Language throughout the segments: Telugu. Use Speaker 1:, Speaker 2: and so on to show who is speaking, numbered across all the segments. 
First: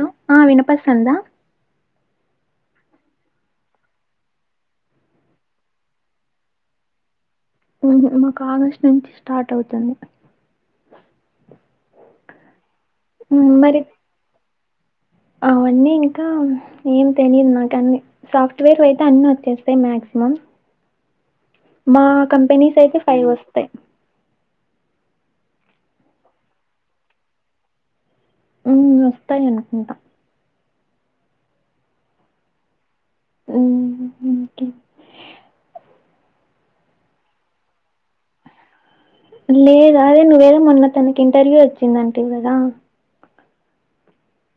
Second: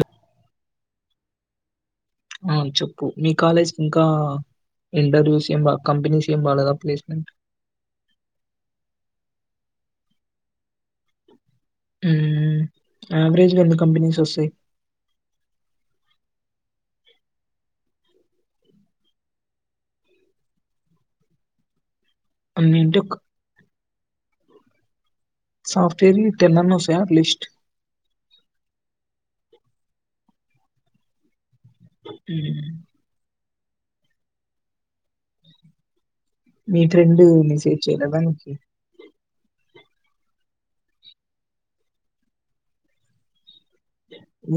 Speaker 1: హలో ఆ వినపిస్తుందా
Speaker 2: ఆ చెప్పు మీ కాలేజ్కి ఇంకా ఇంటర్వ్యూస్ ఏం కంపెనీస్ ఏం రాలేదా ప్లేస్మెంట్
Speaker 1: ఉహు మాకు ఆగస్టు నుంచి స్టార్ట్ అవుతుంది
Speaker 2: యావరేజ్గా ఎన్ని కంపెనీస్ వస్తయి
Speaker 1: ఆ అన్నీ ఇంకా ఏం తెలీదు నాకు అన్ని సాఫ్ట్వేర్ లో అయితే అన్ని వచ్చేస్తాయి మాక్సిమం మా
Speaker 2: అన్ని
Speaker 1: కంపెనీస్
Speaker 2: అంటే
Speaker 1: అయితే
Speaker 2: ఒక
Speaker 1: ఫైవ్ వస్తాయ్
Speaker 2: సాఫ్ట్వేర్ టెన్ అన్న వస్తాయా అట్లీస్ట్
Speaker 1: మ్మ్ వస్తాయి అనుకుంటా
Speaker 2: హ్మ్ హు
Speaker 1: మ్మ్ మ్మ్ ఇంకేం
Speaker 2: మీ ఫ్రెండ్ మిసేజ్ చేయలేదా నీకి
Speaker 1: లేదు అదే నువ్వేదో మొన్న తనకి ఇంటర్వ్యూ వచ్చిందంటవి కదా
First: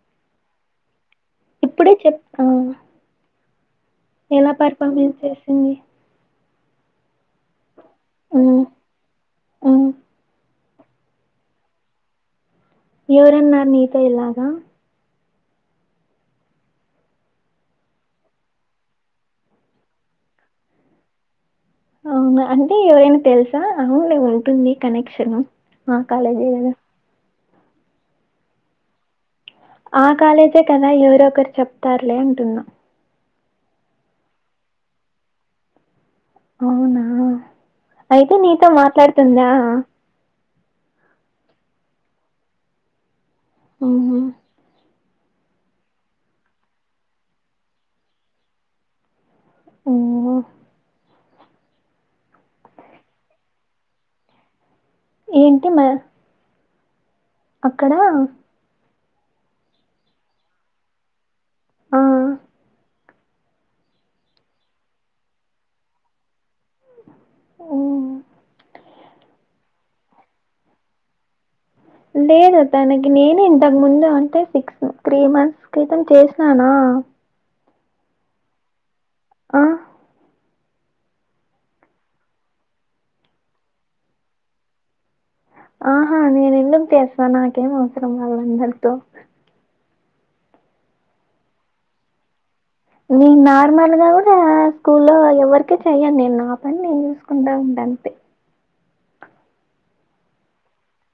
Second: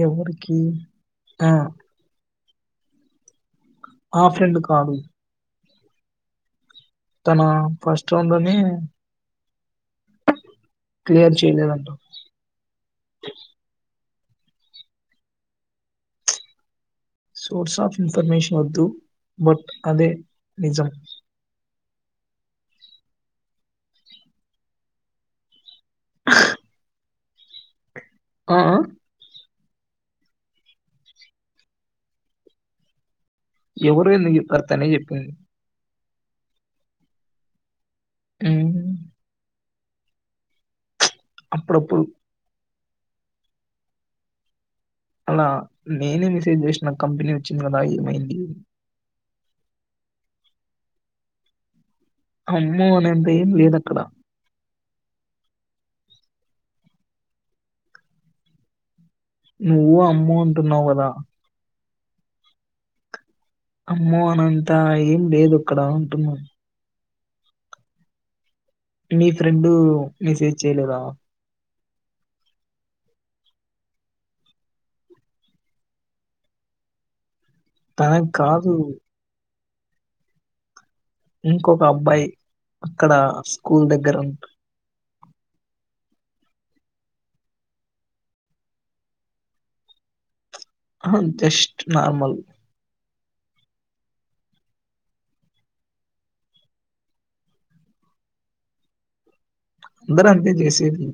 Speaker 2: ఏవరికి
Speaker 1: ఇప్పుడే చెప్ ఆ
Speaker 2: ఆ
Speaker 1: ఎలా
Speaker 2: ఫ్రెండ్ కాదు.
Speaker 1: పర్ఫార్మెన్స్ చేసింది
Speaker 2: తన ఫస్ట్ రౌండ్ లోనే
Speaker 1: మ్మ్ మ్మ్
Speaker 2: క్లియర్ చేయలేదంట
Speaker 1: ఎవరన్నారు నీతో ఇలాగ
Speaker 2: సోర్స్ ఆఫ్ ఇన్ఫర్మేషన్ వద్దు బట్ అదే నిజం
Speaker 1: అవునా అంటే ఎవరైనా తెలుసా అవునే ఉంటుంది కనెక్షను ఆ కాలేజీ ఏదో
Speaker 2: ఆ
Speaker 1: ఆ కాలేజే కదా ఎవరొ ఒకరు చెప్తారులే అంటున్నా
Speaker 2: ఎవరో ఎందుకు చెప్తారు తనేే చెప్పింది
Speaker 1: అవునా అయితే నీతో
Speaker 2: హ్మ్.
Speaker 1: మాట్లాడుతుందా
Speaker 2: అప్పుడపుడు
Speaker 1: హ్మ్ హు
Speaker 2: అలా నేనే మెసేజ్ చేసిన కంపెనీ వచ్చింది కదా ఏమైంది
Speaker 1: ఆమ్మో
Speaker 2: అమ్మో అనేంత ఏం లేదు అక్కడ
Speaker 1: ఏంటి మా అక్కడ
Speaker 2: నువ్వు అమ్మో అంటున్నావు కదా
Speaker 1: ఆ
Speaker 2: అమ్మో అనంతా ఏం లేదు అక్కడ అంటున్నా
Speaker 1: మ్మ్
Speaker 2: నీ ఫ్రెండు మెసేజ్ చేయలేదా
Speaker 1: లేదు తనకి నేనే ఇంతకు ముందు అంటే సిక్స్ త్రీ మంత్స్ క్రితం చేసినాన నా
Speaker 2: తనకి కాదు
Speaker 1: ఆ
Speaker 2: ఇంకొక అబ్బాయి అక్కడ స్కూల్ దగ్గర ఉంటా
Speaker 1: ఆహా నేను ఎందుకు చేస్తా నాకేం అవసరం వాళ్ళందరితో
Speaker 2: అ జస్ట్ నార్మల్
Speaker 1: నేను నార్మల్గా కూడా స్కూల్లో ఎవరికి చెయ్యను నేను నా పని నేను చూసుకుంటా ఉంట అంతే
Speaker 2: అందరు అంతే చేసేది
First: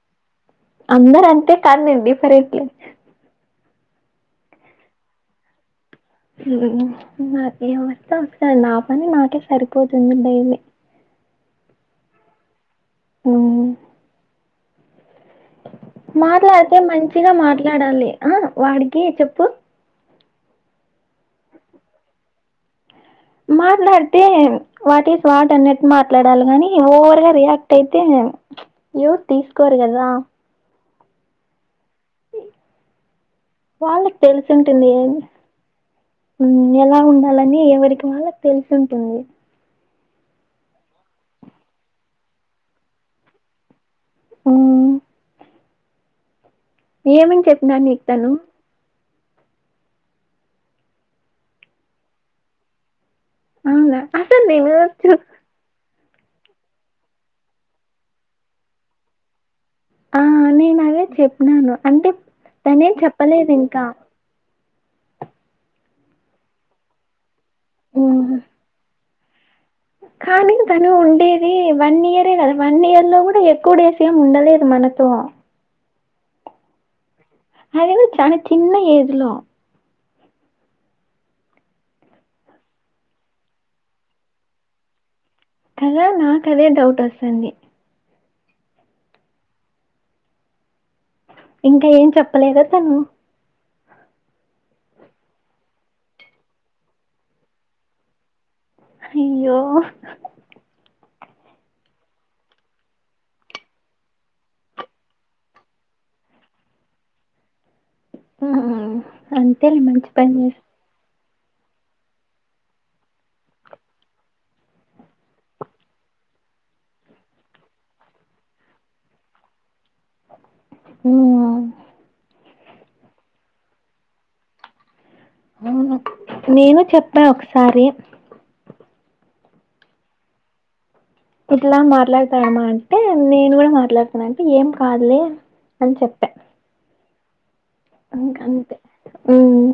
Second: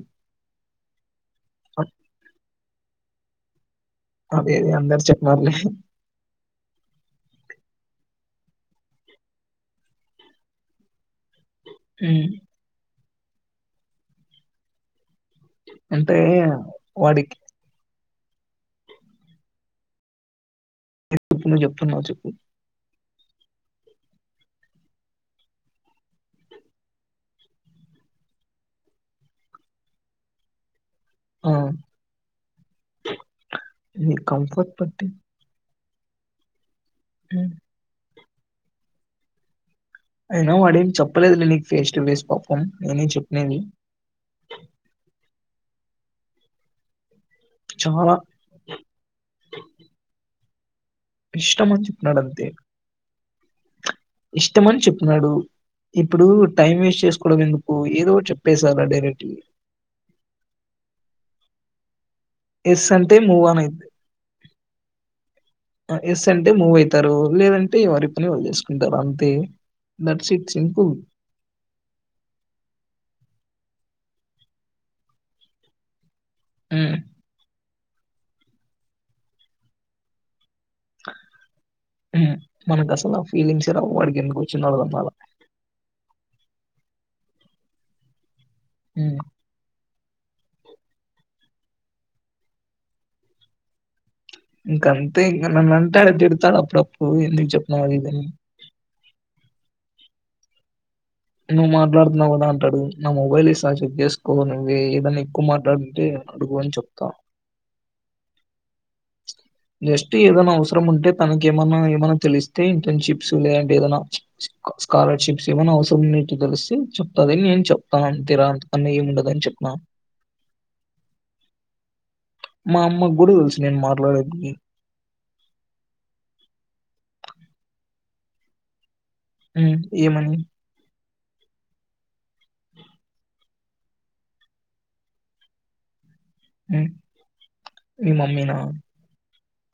Speaker 1: అందరు అంతే కాదు నేను డిఫరెంట్ లే
Speaker 2: అదే అందరు చెప్పమను విషయం
Speaker 1: మ్మ్ నాకేం వచ్చో అంతే నా పని నాకే సరిపోతుంది డైలీ
Speaker 2: ఊ
Speaker 1: ఆ
Speaker 2: అంటే
Speaker 1: మాట్లాడితే మంచిగా
Speaker 2: వాడికి
Speaker 1: మాట్లాడాలి ఆ వాడికి చెప్పు
Speaker 2: ఎపుడు ను చెప్తున్నావు చెప్పు
Speaker 1: మాట్లాడితే వాట్ ఈస్ వాట్ అన్నట్టు మాట్లాడాలి కాని ఓవర్ గా రియాక్ట్ అయితే అ యోవర్ తీస్కోర్ కదా
Speaker 2: ఆ నీ
Speaker 1: వాళ్ళకి తెలిసు
Speaker 2: కంఫర్ట్ బట్టి
Speaker 1: ఉంటుందికదా ఊ ఎలా ఉండాలని ఎవరికినీ తెలిసు ఉంటుంది
Speaker 2: అయినా వాడేం చెప్పలేదు నీకు ఫేస్ టు ఫేస్ పాపం నేనే చెప్పినది
Speaker 1: ఊ ఏమని చెప్పినాడు నీకు
Speaker 2: చాలా
Speaker 1: తను
Speaker 2: [inaudible] ఇష్టం అని చెప్పినడు అంతే
Speaker 1: అవునా అసలు నేను
Speaker 2: ఇష్టమని
Speaker 1: చూ
Speaker 2: చెప్పినాడు ఇప్పుడు టైం వేస్ట్ చేసుకోవడం ఎందుకు ఏదోకటి చెప్పేస్యలే డైరెక్ట్గ
Speaker 1: ఆ నేను అదే చెప్పినను అంటే తనే ఏం చెప్పలేదు ఇంకా
Speaker 2: ఎస్ అంటే మూవ్ అవుతారు లేదంటే వరి పని
Speaker 1: మ్మ్
Speaker 2: వాళ్ళు చేసుకుంటారు ఏ
Speaker 1: కానీ తను ఉండేది వన్ ఇయరే కదా వన్ ఇయర్ లో కూడా ఎక్కువ డేస్ ఏ ఉండలేదు మనతో
Speaker 2: ఉ
Speaker 1: మరేమీ తన చిన్న ఏజ్లో
Speaker 2: ఉ మనకు అసలు ఆ ఫీలింగ్స్ రావ్ వాడికి ఎందుకొచ్చిందో అర్థంకాల
Speaker 1: కదా నాకు అదే డౌట్ వస్తుంది
Speaker 2: ఉ
Speaker 1: ఇంకా ఏం చెప్పలేద తను
Speaker 2: ఇంకంతే ఇంకా నన్నంటే అ తిడతాడు అప్పుడప్పుడు ఎందుకు చెప్పినవ్ ఇది అని
Speaker 1: అయ్యో
Speaker 2: నువ్వు మాట్లాడుతున్నావ్ కదా అంటాడు నా మొబైల్ ఇస్త చెక్ చేసుకో నువ్వే ఏదైన్నా ఎక్కువ మాట్లాడుంటే అడుగు అని చెప్తా
Speaker 1: అంతేలే మంచి పని చే
Speaker 2: తనక ఏమన్నా ఏమన్నా తెలిస్తే ఇంటర్న్షిప్స్ లేదంటే ఏదైనా స్కాలర్షిప్స్ ఏమైన అవసరం న్నిటి తెలిసి చెప్తదిని నేను చెప్తానుంతరా అంతకన్నా ఏమి ఉండదుని చెప్తు
Speaker 1: ఆ
Speaker 2: మా అమ్మ కూడా తెలుసు నేను మాట్లాడేదిని
Speaker 1: అవును నేను చెప్పా ఒకసారి
Speaker 2: హ ఏమని
Speaker 1: ఇట్లా మాట్లాడతాారమ్మా అంటే నేను కూడా మాట్లాడతానంటే ఏం కాదులే అని చెప్పా
Speaker 2: ఈ మీ
Speaker 1: ఇంక
Speaker 2: మమ్మీ నా
Speaker 1: అంతే మ్మ్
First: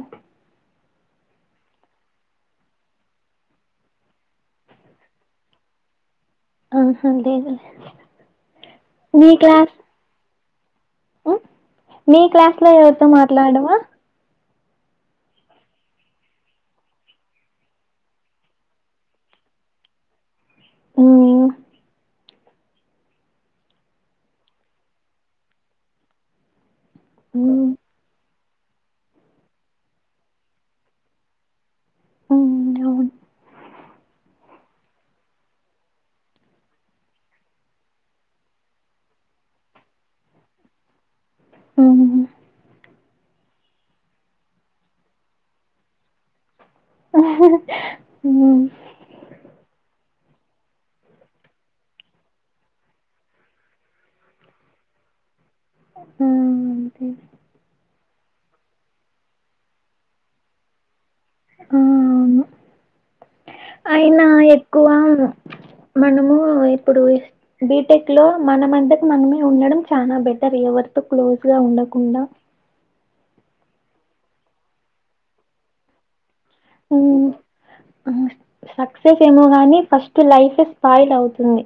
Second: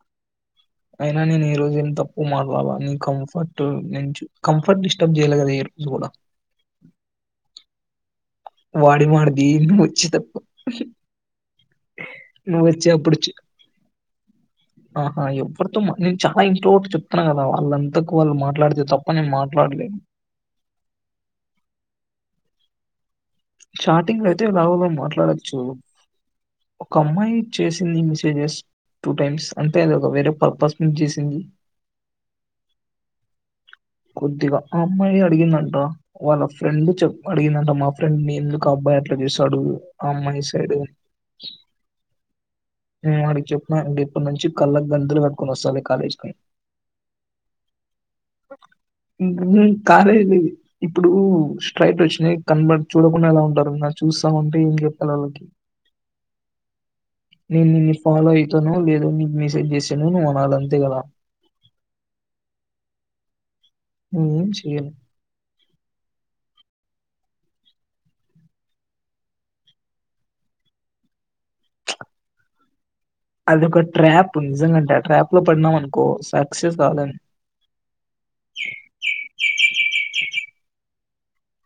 Speaker 2: అయినా నేను ఈ రోజు ఏం తప్పు మార్లవా నీ కంఫర్ట్ ను కంఫర్ట్ డిస్టర్బ్ చేయ్యలే కదా కూడా
Speaker 1: ఆ లేేదులే
Speaker 2: వాడి మడ్ది వచ్చి తప్ప
Speaker 1: మీ క్లాస్ లో ఎవరితో
Speaker 2: అప్పుడు చ్
Speaker 1: మాట్లాడవా
Speaker 2: ఆహా ఎవరితో నేను చాలా ఇంట్లో ఒకటి చెప్తున్నాను కదా వాళ్ళంతకు వాళ్ళు మాట్లాడితే తప్ప నేను మాట్లా మాట్లా
Speaker 1: ఊమ్
Speaker 2: స్టార్టింగ్ లో అయితే లవులో మాట్లాడచ్చు ఒక అమ్మాయి
Speaker 1: మ్మ్
Speaker 2: చేసింది మెసేజెస్ టూ టైమ్స్ అంతే అది ఒక వేరే పర్పస్ నుంచి చేసింది
Speaker 1: ఉ అవును
Speaker 2: కొద్దిగా ఆ అమ్మాయి అడిగిందంట వాళ్ళ ఫ్రెండ్ చెప్ అడిగిందంట మా ఫ్రెండ్ ఎందుకు అబ్బాయి అట్లా చూసాడు ఆ అమ్మాయి సైడ్
Speaker 1: ఉమ్
Speaker 2: నేను అడికి చెప్పిన అండి ఇప్పటి నుంచి కళ్ళకి గంతులు కట్టుకుొని వస్తా అ కాలేజ్కిి
Speaker 1: మ్మ్
Speaker 2: ఉమ్ [unintelligible] ఇప్పుడు స్ట్రైట్ వచ్చినయి కన్వర్ట్ చూడకుండా ఎలా ఉంటారు నా చూస్తా ఉంటే ఏం చెప్పిల్ల వాళ్ళకి
Speaker 1: ఆ అంతే
Speaker 2: ని ఫాలో అవుతాను లేదో నీకు మిసేజ్ చేసాను నువ్వు అనళ అంతేగల
Speaker 1: ఉమ్మ్ అయినా
Speaker 2: నేనేం
Speaker 1: ఎక్కువ
Speaker 2: చేయను.
Speaker 1: మనము ఇప్పుడు బీటెక్ లో మనమంతకు మనమే ఉండడం చాలా బెటర్ ఎవరితో క్లోజ్ గా ఉండ కుడా
Speaker 2: అది ఒక ట్రాప్ నిజంగాంటే ట్రాప్ లో పడినాం అనుకో సర్
Speaker 1: సక్సెస్ ఏమో గాని ఫస్ట్ లైఫ్ స్పాయిల్ అవుతుంది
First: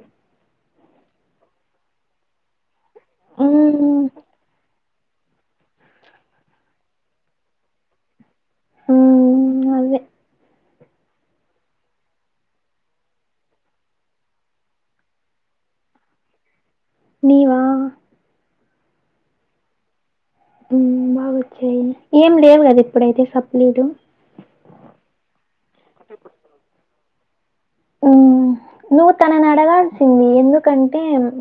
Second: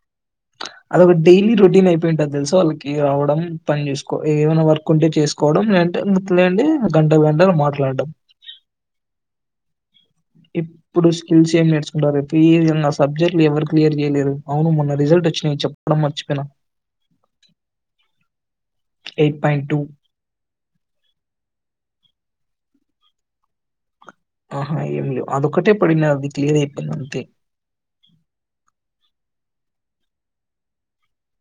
Speaker 2: అదొక డైలీ రొటీన్ అయిపోయింటది తెలుస వాళ్ళకి రావడం పని
Speaker 1: మ్మ్
Speaker 2: చేసుకో ఏమైనా వర్క్ కుంట చేసుకోవడంంటే లేదంటే గంటలు గంటలు మాట్లాడడం
Speaker 1: ఆ అదే
Speaker 2: ఇప్పుడు స్కిల్స్ ఏం నేర్చుకుంటారు పి నా సబ్జెక్ట్లు ఎవరు క్లియర్ చేయలేరు అవును మొన్న రిజల్ట్ వచ్చినా నేను చెప్పడం మర్చిపోయినా
Speaker 1: నీవా
Speaker 2: ఎయిట్ పయింట్ టూ
Speaker 1: ఊమ్ బాగోచ్చాయి ఏం లేవు కదా ఇప్పుడైతే సప్లీలు
Speaker 2: ఆహా ఏం లేవు అదొ ఒకటే పడిన అది క్లియర్ అయిపోయింది అంతే
Speaker 1: ఉమ్ నువ్వు తనని అడగాల్సింది ఎందుకంటే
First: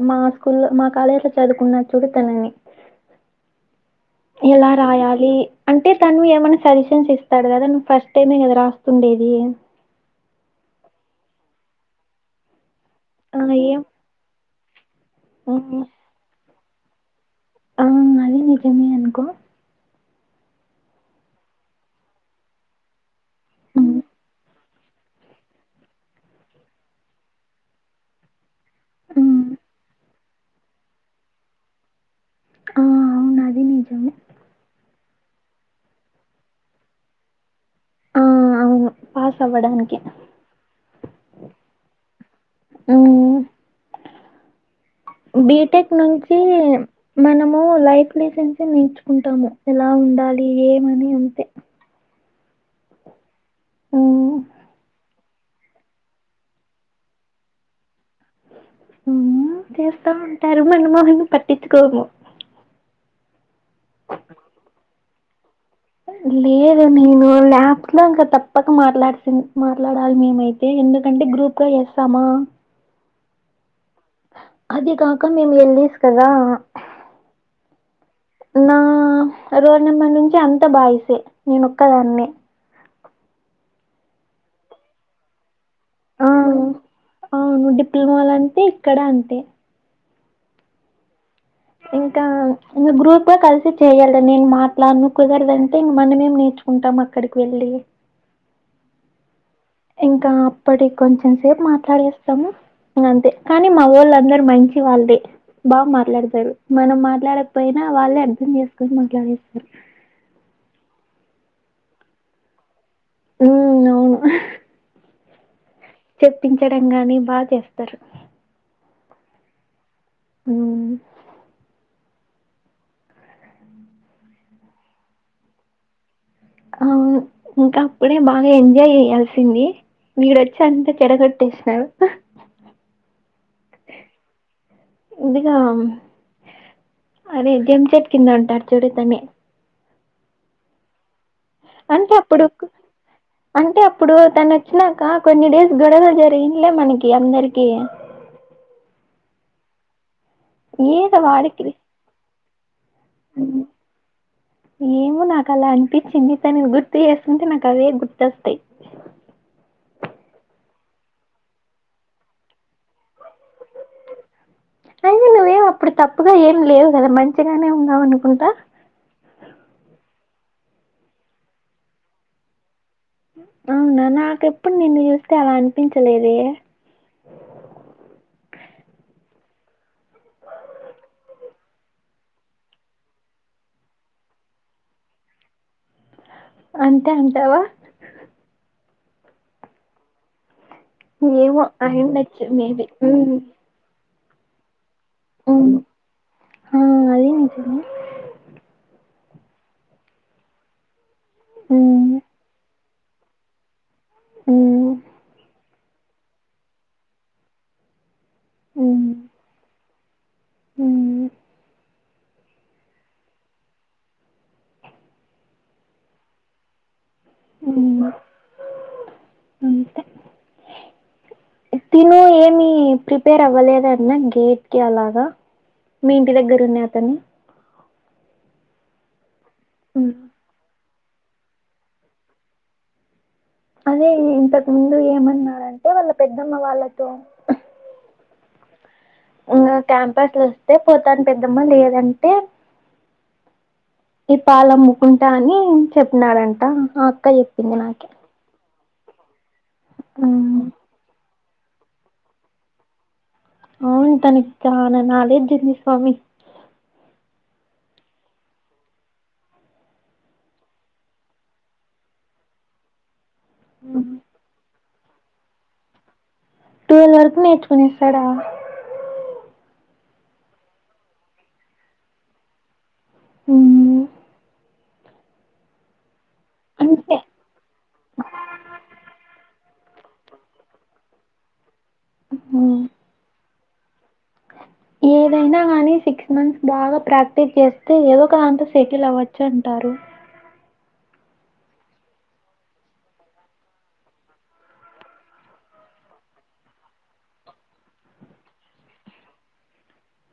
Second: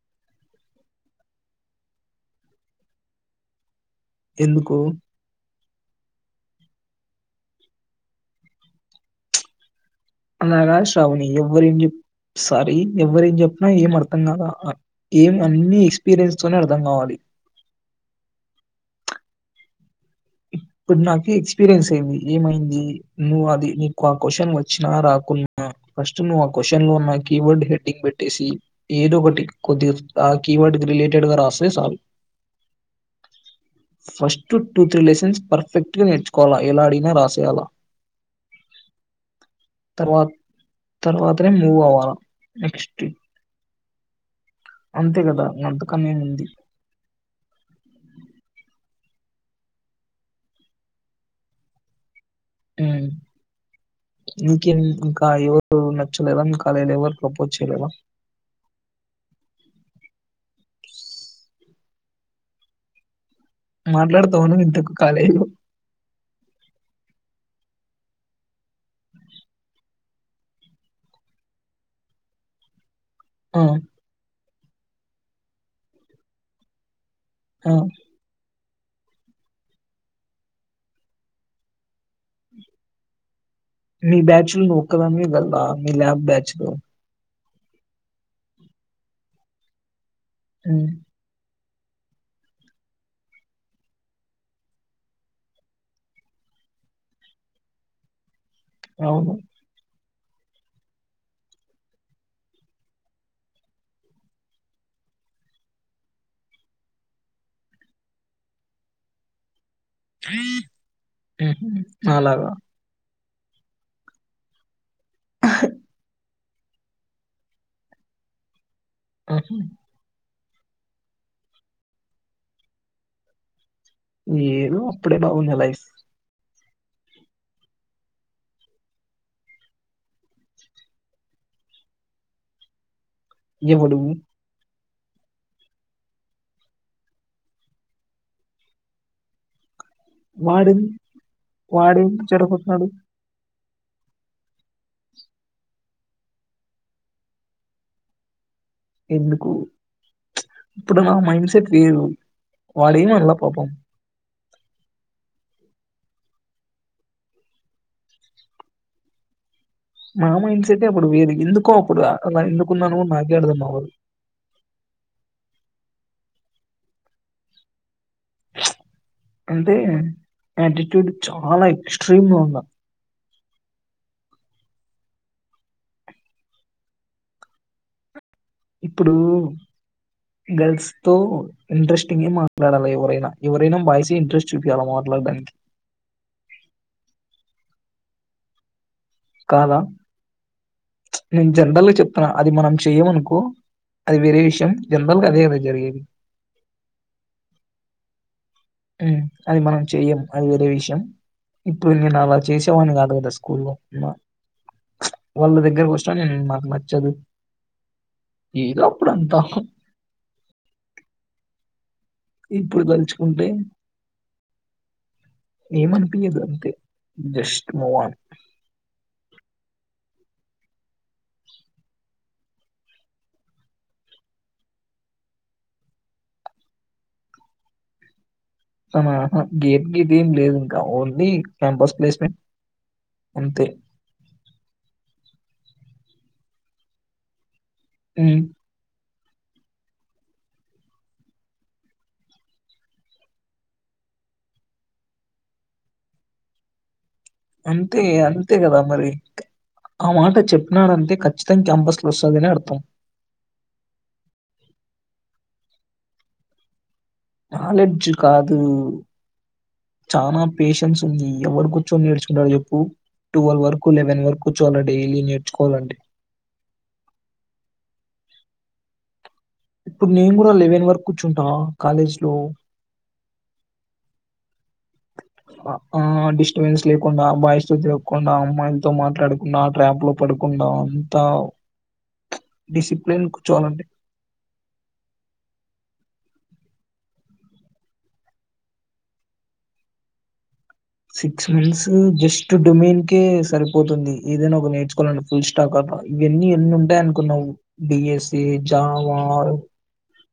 Speaker 1: మా స్కూల్ మా కాలేజ్ లో చదువుకున్న చూ ఎలా
Speaker 2: ఎందుకు?
Speaker 1: రాయాలి అంటే తను ఏమైన్నా సరి ఇస్తాడు కదా ను్ ఫస్ట్ టైమే కదా రాస్తుండేది
Speaker 2: అలాగా శ్రావణి ఎవ్వర ఏం చె సారీ ఎవ్వర ఏం చెప్పినా ఏం అర్థం కాదా గేమ్ అన్నిీ ఎక్స్పీరియన్స్ తోనే అర్థం కావాలి
Speaker 1: అవును అది నిజమే అనుకో
Speaker 2: ఇప్పుడు నాకు ఎక్స్పీరియన్స్ అయింది ఏమైంది నువ్వు అది
Speaker 1: మ్మ్
Speaker 2: నీకు ఆ క్వశ్చన్ వచ్చినా రాకున్నా ఫస్ట్ నువ్వు ఆ క్వశ్చన్ లోన్న కీవర్డ్ హెడ్డింగ్ పెట్టేసి ఏదో ఒకటి
Speaker 1: మ్మ్
Speaker 2: కొద్దిరు ఆ కీవర్డ్ రిలేటెడ్ గా రాస్తే సాలు
Speaker 1: ఆ అవును అది నిజమే
Speaker 2: ఫస్ట్ టూ రిలేషన్స్ పర్ఫెక్ట్ గా నేర్చుకోవాలా ఎలా అడిగిన రాసేయాలా
Speaker 1: ఆ అవును పాస్ అవ్వడానికి
Speaker 2: తర్వా తర్వాతనే మూవ్ అవ్వాల నెక్స్ట్
Speaker 1: హ్మ్
Speaker 2: అంతే గదా!
Speaker 1: బీటెక్
Speaker 2: అంతకన్నా
Speaker 1: నుంచి
Speaker 2: ఏముంది.
Speaker 1: మనము లైఫ్ లెసెన్స్ నేర్చు కుంటము ఎలా ఉండాలి ఏమని అంతే
Speaker 2: ఉమ్
Speaker 1: హ్మ్
Speaker 2: యూకే ఎవరు నచ్చలేదా మీ కాలేజిల ఎవరు ప్రపోజ్ చేయలేదా
Speaker 1: చేస్తా ఉంటారు మన మొహన్నీ పట్టించుకోము
Speaker 2: మాట్లాడతవ నువ్వు ఇంతకు కాలేజీలో
Speaker 1: లేదు నేను లాబ్స్ లో ఇంకా తప్పక మాట్లాడిసింది మాట్లాడాలి మేమైతే ఎందుకంటే గ్రూప్గా చేస్తామా
Speaker 2: ఆ
Speaker 1: అదే కాక మేము ఎల్ఈస్ కదా
Speaker 2: అ
Speaker 1: నా రోల్ నెంబర్ నుంచి అంత బాయిసే నేను ఒక్కదాన్నే
Speaker 2: మీ బ్యాచ్ లో నువ్వొక్కదానివే గర్లా మీ ల్యాబ్
Speaker 1: ఆ
Speaker 2: బ్యాచ్ లో
Speaker 1: అవును డిప్లొమాల అంతే ఇక్కడ అంతే
Speaker 2: అ
Speaker 1: ఇంకా ఇంగ గ్రూప్గా కలిసి చెయ్యాలి నేను మాట్లాడను కుదరదంటే ఇంకా మనమేం నే ర్చుకుంటాం అక్కడికి వెళ్ళి
Speaker 2: అవును
Speaker 1: ఇంకా అప్పటికి కొంచెం సేపు మాట్లాడేస్తాము అంతే కానీ మావాళ్ళందర మంచివాళ్ళే బాగా మాట్లాడతారు మనం మాట్లాడకపోయినా వాళ్ళే అర్థం చేసుకొని మాట్లాడేస్తరు
Speaker 2: అలాగా
Speaker 1: ఉ అవును
Speaker 2: ఆ
Speaker 1: చెప్పించడం కాని బాగ చేస్తారు
Speaker 2: ఆహ
Speaker 1: ఉమ్
Speaker 2: ఏదో అప్పుడే బాగుంది లైఫ్
Speaker 1: అవును ఇంకా అప్పుడే బాగా ఎంజాయ్ చేయాల్సింది మీరోచ్చి అంత చెడగొట్టేసారు
Speaker 2: ఎవడు?
Speaker 1: ఇదిగా అరే జమ్మిచెట్టు కింద ఉంటారు చూడు తనే
Speaker 2: వాడేంది
Speaker 1: అంటే
Speaker 2: వాడేంది
Speaker 1: అప్పుడు
Speaker 2: చెడగొట్టినోడు
Speaker 1: అంటే అప్పుడు తను వచ్చినాక కొన్ని డేస్ గొడవ జరిగిందిలే మన అందరికి అ
Speaker 2: ఎందుకు ఇప్పుడు నా
Speaker 1: ఏదో
Speaker 2: మైండ్
Speaker 1: వాడికి
Speaker 2: సెట్ వేరు వాడేమనలా పాపం
Speaker 1: ఏమో నాకలా అనిపించింది తను గుర్తు చేసుకుంటే నాకు అవే గుర్తోస్తాయి అ
Speaker 2: నా మైండ్ సెట్ ఏ అప్పుడు వేరు ఎందుకో అప్పుడు అలా ఎందుకున్నానో కూడా నాకే అర్థమవ్వదు
Speaker 1: అయ్యో నువ్వేం అప్పుడు తప్పుగా ఏం లేవు కదా మంచిగానే ఉన్నావు అనుకుంటా
Speaker 2: అంటే యాటిట్యూడ్ చాలా ఎక్స్ట్రీమ్గా ఉన్నా
Speaker 1: అవునా నాకెప్పుడు నిన్ను చూస్తే అలా అనిపించలేదే
Speaker 2: ఇప్పుడు గర్ల్స్ తో ఇంట్రెస్టింగ్ మాట్లాడాలి ఎవరైనా ఎవరైనా బాయ్స్ ఎ ఇంట్రెస్ట్ చూపియ్యాలి మాట్లాడడానికి
Speaker 1: అంతే అంటావా
Speaker 2: కాదా నేను
Speaker 1: ఏమో
Speaker 2: జనరల్గా చెప్తున్నా
Speaker 1: అయ్యుండొచ్చు
Speaker 2: అది మనం
Speaker 1: మేబి మ్మ్
Speaker 2: చేయమనుకో అది వేరే విషయం జనరల్ గా అదే కద
Speaker 1: మ్మ్
Speaker 2: జరిగేది
Speaker 1: ఆ అది నిజమే
Speaker 2: అది మనం చెయ్యం అది వేరే విషయం ఇప్పుడు
Speaker 1: మ్మ్
Speaker 2: నేను అలా చేసి కొట్టే వాణ్ణి కాదు కదా స్కూల్లో
Speaker 1: మ్మ్
Speaker 2: వాళ్ళ దగ్గరకి వస్ మాకు నచ్చదు ఏదో
Speaker 1: మ్మ్
Speaker 2: అప్పుడుంతా
Speaker 1: మ్మ్
Speaker 2: ఇప్పుడు తలుచుకుంటే ఏమనిపీయదు అంతే జస్ట్ మూవ్
Speaker 1: మ్మ్
Speaker 2: ఆన్
Speaker 1: అంతే తిను ఏమి ప్రిపేర్ అవ్వలేదన్న గేట్ కి అలాగా మీ ఇంటి దగ్గర ఉన్న అతను
Speaker 2: అతనా ఆహా గేట్ గేట్
Speaker 1: ఉమ్.
Speaker 2: ఏం లేదు ఇంకా ఓన్లీ క్యాంపస్ ప్లేస్మెంట్ అంతే
Speaker 1: అదే ఇంతకు ముందు ఏమన్నారంటే వాళ్ళ పెద్దమ్మ వాళ్ళతో
Speaker 2: హ్మ్
Speaker 1: నాకు క్యాంపస్ లో వస్తే పోతాను పెద్దమ్మా లేదంటే ఈ పాలమ్ముకుంటా అని చెప్పినాడంట అక్క చెప్పింది
Speaker 2: అంతే
Speaker 1: నాకి
Speaker 2: అంతే కదా మరి ఆ మాట
Speaker 1: మ్మ్
Speaker 2: చెప్పినాడంతే ఖచ్చిత తం క్యాంపస్ లో వస్తాది అని అర్థం
Speaker 1: అవును తనకి చాలా నాలెడ్జుంది స్వామి
Speaker 2: నాలెడ్జ్ కాదు చానా పేషెన్స్ ఉంది ఎవరు కూర్చొని నేర్చుకుంటాడు చెప్పు ట్వెల్వ్ వరకు ఎలెవెన్ వరకు కూర్చోవాల డైలీ నేర్చుకోవాలంటే
Speaker 1: ట్వల్వ్ వరకు నేర్చుకునేస్తాడా
Speaker 2: ఇప్పుడు నేను కూడా లెవెన్ వరకు కూర్చుంటా కాలేజ్ లో
Speaker 1: అవును
Speaker 2: ఆ ఆ డిస్టబెన్స్
Speaker 1: అంతే
Speaker 2: లేకుండా బాయస్తో తిరగకుండా అమ్మాయిలతో మాట్లాడకుండా ట్రాప్ లో పడకుండా అంతా
Speaker 1: మ్మ్.
Speaker 2: డిసిప్లిన్ కూర్చోవాలండి
Speaker 1: ఏదైనా గాని సిక్స్ మంత్స్ బాగా ప్రాక్టీస్ చేస్తే ఏదో ఒక దాంతో సెటిల్ అవ్వచ్చు అంటారు
Speaker 2: సిక్స్ మంత్స్ జస్ట్ డొమైన్ కే సరిపోతుంది ఏదైనా ఒక నేర్చుకోవాలండి ఫుల్ స్టాక్ ఇవన్నీ ఎన్ని ఉంటాయి అనుకున్నావు డిఎస్సీఇ జావార్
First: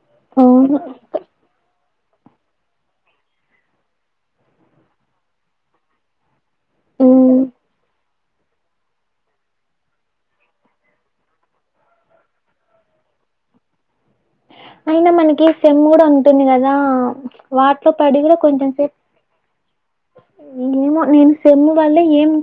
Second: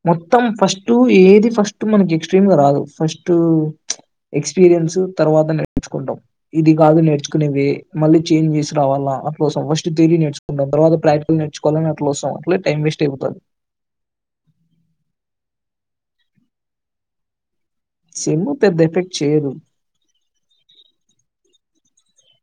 Speaker 2: మొత్తం
Speaker 1: అవును
Speaker 2: ఫస్టు ఏది ఫస్ట్ మనకి ఎక్స్ట్రీమ్ గా రాదు ఫస్ట్ ఎక్స్పీరియన్స్ తర్వాత నేర్చుకుంటాం ఇది కాదు
Speaker 1: మ్మ్
Speaker 2: నేర్చుకునేది మళ్ళీ చేంజ్ చేసి రావాలా అట్లాసం ఫస్ట్ థీరీ నేర్చుకుంటాం తర్వాత ప్రాక్టికల్ నేర్చుకోవాలని అట్లా వస్తం అట్లే టైం వేస్ట్ అయిపోతుంది అ
Speaker 1: అయినా మనకి సెమ్ కూడా ఉంటుంది కదా వాటిలో పడి కూడా
Speaker 2: సెమ్
Speaker 1: కొంచెం
Speaker 2: పెద్ద
Speaker 1: సేపు
Speaker 2: ఎఫెక్ట్ చేయదు
Speaker 1: ఏమో నేను సెమ్ వాళ్ళు ఏం